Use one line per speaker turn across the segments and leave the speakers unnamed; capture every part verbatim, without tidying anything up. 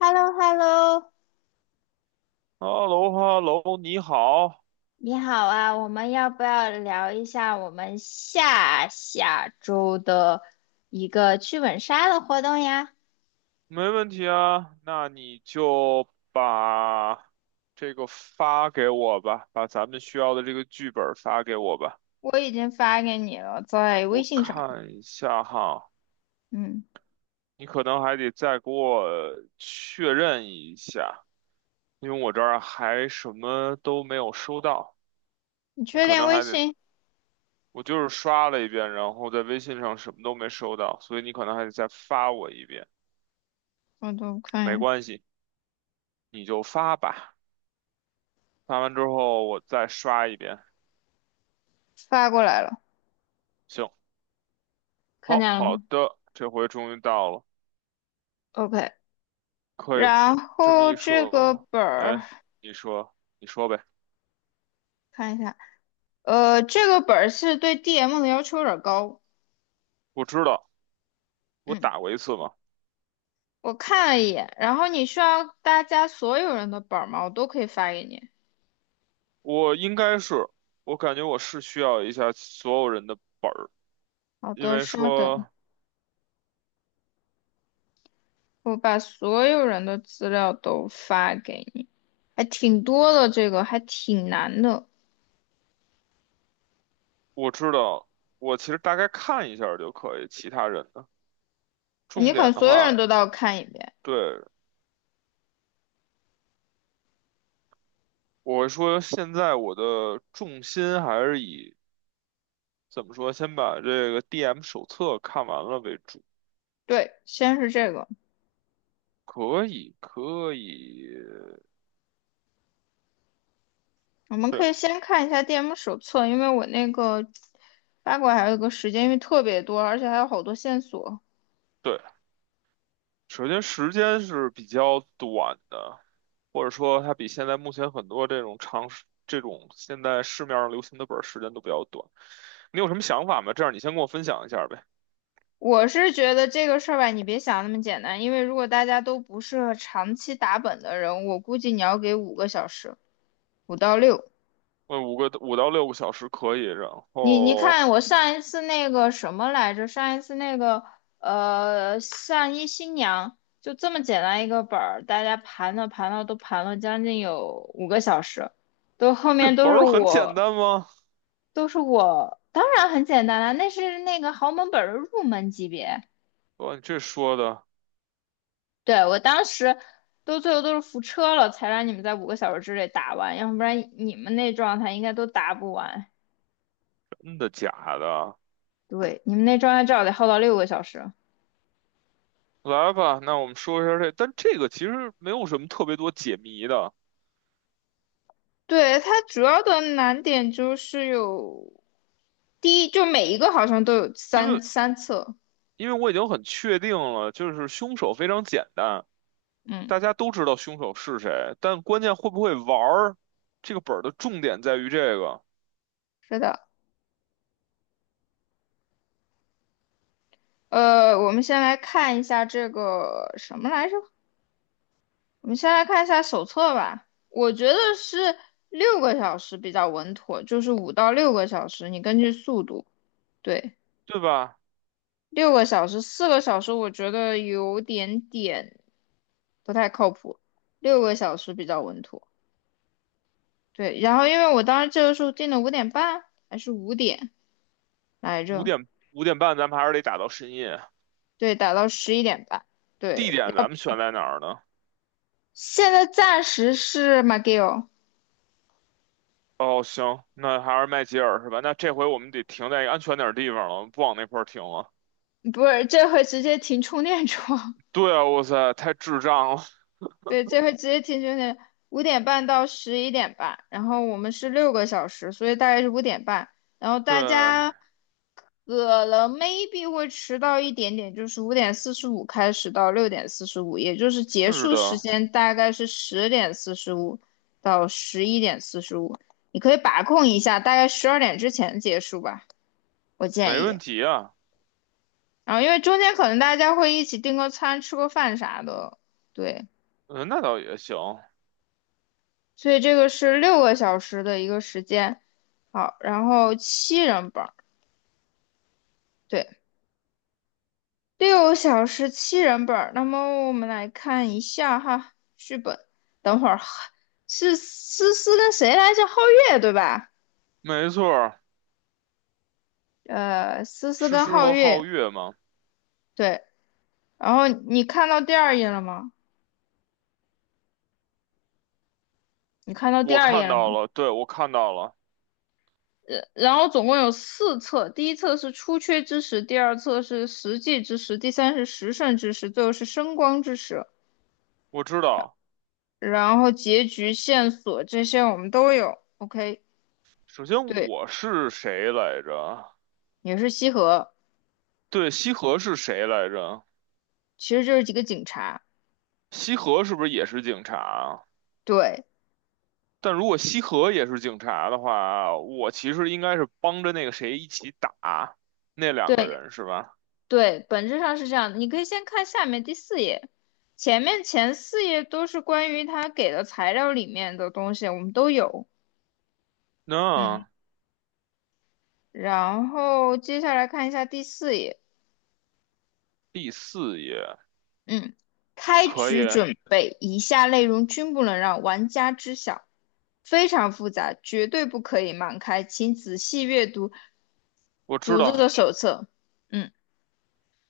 h e l l o h e l l o
h e l l o h e l l o 你好。
你好啊，我们要不要聊一下我们下下周的一个剧本杀的活动呀？
没问题啊。那你就把这个发给我吧，把咱们需要的这个剧本儿发给我吧。
我已经发给你了，在微
我
信上。
看一下哈，
嗯，
你可能还得再给我确认一下，因为我这儿还什么都没有收到。
你
你
确
可
定
能
微
还得，
信？
我就是刷了一遍，然后在微信上什么都没收到，所以你可能还得再发我一遍。
我都看一
没
眼，
关系，你就发吧。看完之后我再刷一遍。
发过来了，
行，
看
好
见了
好
吗
的，这回终于到了，
？OK。
可以
然
这么
后
一
这个
说，
本儿
哎，你说，你说呗。
看一下，呃，这个本儿是对 D M 的要求有点高。
我知道，我
嗯，
打过一次嘛，
我看了一眼，然后你需要大家所有人的本儿吗？我都可以发给你。
我应该是，我感觉我是需要一下所有人的，
好
因
的，
为
稍等，
说
我把所有人的资料都发给你，还挺多的，这个还挺难的，
我知道，我其实大概看一下儿就可以，其他人的重
你可能
点的
所有人
话，
都要看一遍。
对，我会说现在我的重心还是以。怎么说？先把这个 D M 手册看完了为主。
对，先是这个，
可以，可以，
我们
对
可以先看一下 D M 手册，因为我那个八卦还有个时间，因为特别多，而且还有好多线索。
对。首先，时间是比较短的，或者说它比现在目前很多这种长时这种现在市面上流行的本儿时间都比较短。你有什么想法吗？这样你先跟我分享一下呗。
我是觉得这个事儿吧，你别想那么简单，因为如果大家都不是长期打本的人，我估计你要给五个小时，五到六。
问五个五到六个小时可以，然
你你
后
看，我上一次那个什么来着？上一次那个呃，上一新娘就这么简单一个本儿，大家盘了盘了都盘了将近有五个小时，都后
这
面都
本
是
儿很简
我
单吗？
都是我，当然很简单了，那是那个豪门本儿的入门级别。
哇，你这说的
对，我当时都最后都是扶车了，才让你们在五个小时之内打完，要不然你们那状态应该都打不完。
真的假的？
对，你们那状态至少得耗到六个小时。
来吧，那我们说一下这，但这个其实没有什么特别多解谜的，
对，它主要的难点就是有第一，就每一个好像都有
因
三
为
三册。
因为我已经很确定了，就是凶手非常简单，
嗯，
大家都知道凶手是谁，但关键会不会玩儿，这个本儿的重点在于这个，
是的，呃，我们先来看一下这个什么来着？我们先来看一下手册吧。我觉得是六个小时比较稳妥，就是五到六个小时，你根据速度。对，
对吧？
六个小时，四个小时我觉得有点点不太靠谱，六个小时比较稳妥。对，然后因为我当时这个时候定的五点半还是五点来
五
着，
点五点半，咱们还是得打到深夜。
对，打到十一点半，
地
对，
点
要
咱们选在哪儿呢？
现在暂时是马 c g i l l
哦，行，那还是麦吉尔是吧？那这回我们得停在一个安全点儿的地方了，不往那块儿停了。
不是，这回直接停充电桩，
对啊，哇塞，太智障了。
对，这回直接停充电，五点半到十一点半，然后我们是六个小时，所以大概是五点半，然后大
对，
家可能 maybe 会迟到一点点，就是五点四十五开始到六点四十五，也就是结
是
束时
的，
间大概是十点四十五到十一点四十五。你可以把控一下，大概十二点之前结束吧，我
没
建议。
问题啊。
然后因为中间可能大家会一起订个餐、吃个饭啥的，对，
嗯，那倒也行，
所以这个是六个小时的一个时间。好，然后七人本儿，对。六小时七人本儿，那么我们来看一下哈，剧本。等会儿是思思跟谁来着？皓月对吧？
没错儿，
呃，思思
诗
跟
诗
皓
和皓
月
月嘛。
对。然后你看到第二页了吗？你看到第
我
二页
看
了吗？
到了，对，我看到了，
呃，然后总共有四册，第一册是出缺之时，第二册是实际之时，第三是时胜之时，最后是升光之时。
我知道。
然后结局线索这些我们都有。OK，
首先
对，
我是谁来着？
也是西河。
对，西河是谁来着？
其实就是几个警察。
西河是不是也是警察啊？
对
但如果西河也是警察的话，我其实应该是帮着那个谁一起打那两个
对
人，是吧？
对，本质上是这样的。你可以先看下面第四页，前面前四页都是关于他给的材料里面的东西，我们都有。嗯，
那
然后接下来看一下第四页。
第四页
嗯，开
可以，
局准备，以下内容均不能让玩家知晓，非常复杂，绝对不可以盲开，请仔细阅读
我知
组织
道，
的手册。嗯，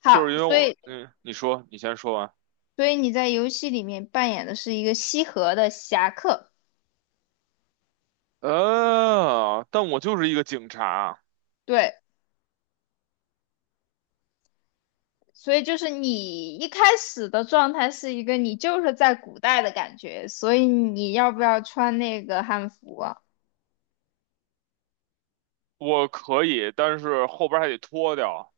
好，
就是因为
所
我，
以
嗯，你说，你先说完。
所以你在游戏里面扮演的是一个西河的侠客，
呃，但我就是一个警察，
对，所以就是你一开始的状态是一个你就是在古代的感觉，所以你要不要穿那个汉服啊？
我可以，但是后边还得脱掉。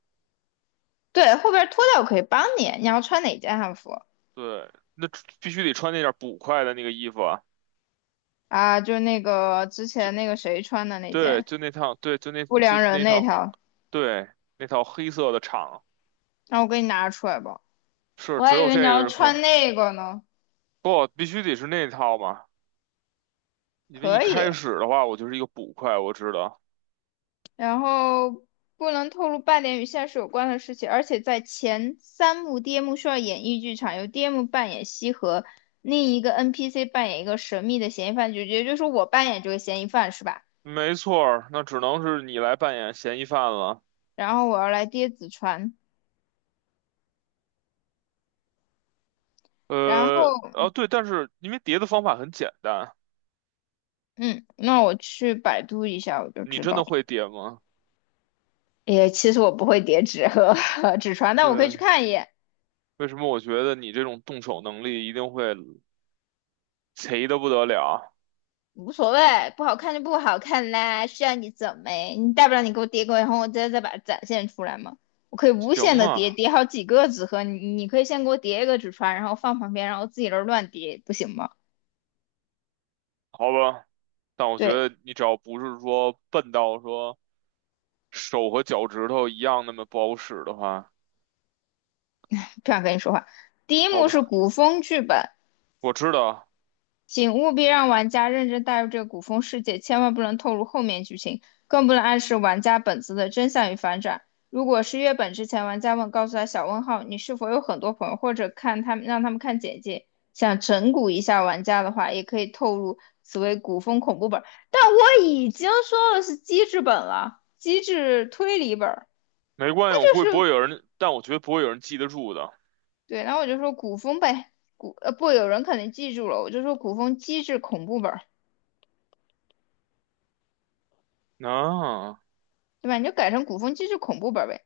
对，后边脱掉我可以帮你，你要穿哪件汉服
对，那必须得穿那件捕快的那个衣服啊，
啊？就那个之
就
前那个谁穿的那
对，
件
就那套，对，就那
不
就
良人
那
那
套，
条，
对，那套黑色的长，
那我给你拿出来吧。
是
我
只
还以
有
为你
这个
要
是可
穿那个呢，
不，必须得是那套嘛，因为一
可以，
开始的话我就是一个捕快，我知道，
然后不能透露半点与现实有关的事情，而且在前三幕，D M 需要演绎剧场，由 D M 扮演西河，另一个 N P C 扮演一个神秘的嫌疑犯，就也就是说我扮演这个嫌疑犯是吧？
没错儿，那只能是你来扮演嫌疑犯了，
然后我要来跌纸船，然后
呃，哦对，但是因为叠的方法很简单，
嗯，那我去百度一下我就
你
知
真
道
的
了
会叠吗？
也其实我不会叠纸和 和纸船，但我可以去
对，
看一眼。
为什么我觉得你这种动手能力一定会贼的不得了啊？
无所谓，不好看就不好看啦，需要你怎么你大不了你给我叠个，然后我再再把它展现出来嘛。我可以无限
行
的叠，
啊。
叠好几个纸盒，你你可以先给我叠一个纸船，然后放旁边，然后自己那这儿乱叠，不行吗？
好吧，但我觉
对，
得你只要不是说笨到说手和脚趾头一样那么不好使的话，
不想跟你说话。第一
好
幕是
吧，
古风剧本，
我知道，
请务必让玩家认真带入这个古风世界，千万不能透露后面剧情，更不能暗示玩家本子的真相与反转。如果是月本之前，玩家问告诉他小问号，你是否有很多朋友，或者看他们让他们看简介，想整蛊一下玩家的话，也可以透露此为古风恐怖本。但我已经说了是机制本了，机制推理本儿，
没关
那
系，我估计不
就是
会有人，但我觉得不会有人记得住的。
对，然后我就说古风呗，古呃不，有人肯定记住了，我就说古风机制恐怖本。
啊，
对吧？你就改成古风机制恐怖本儿呗。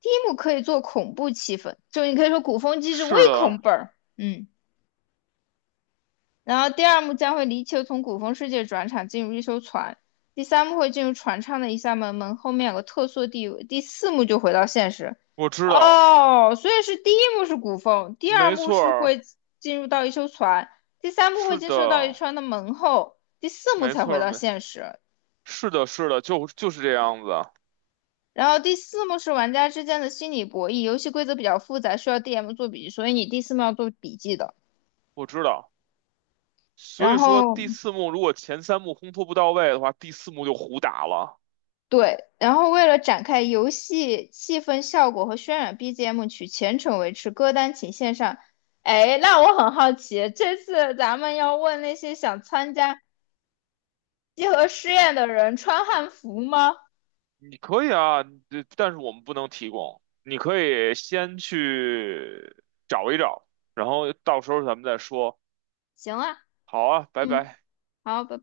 第一幕可以做恐怖气氛，就你可以说古风机制微
是
恐
的，
本儿，嗯。然后第二幕将会离球从古风世界转场进入一艘船，第三幕会进入船舱的一扇门，门后面有个特殊地位，第四幕就回到现实。
我知道，
哦，所以是第一幕是古风，第二
没
幕
错
是
儿，
会进入到一艘船，第三幕会
是
进
的，
入到一船的门后，第四幕
没
才
错
回
儿，
到
没，
现实。
是的，是的，就就是这样子，
然后第四幕是玩家之间的心理博弈，游戏规则比较复杂，需要 D M 做笔记，所以你第四幕要做笔记的。
我知道。所
然
以说
后
第四幕如果前三幕烘托不到位的话，第四幕就胡打了。
对，然后为了展开游戏气氛效果和渲染，B G M 取全程维持，歌单请线上。哎，那我很好奇，这次咱们要问那些想参加集合试验的人穿汉服吗？
你可以啊，呃但是我们不能提供。你可以先去找一找，然后到时候咱们再说。
行啊，
好啊，拜
嗯，
拜。
好，拜拜。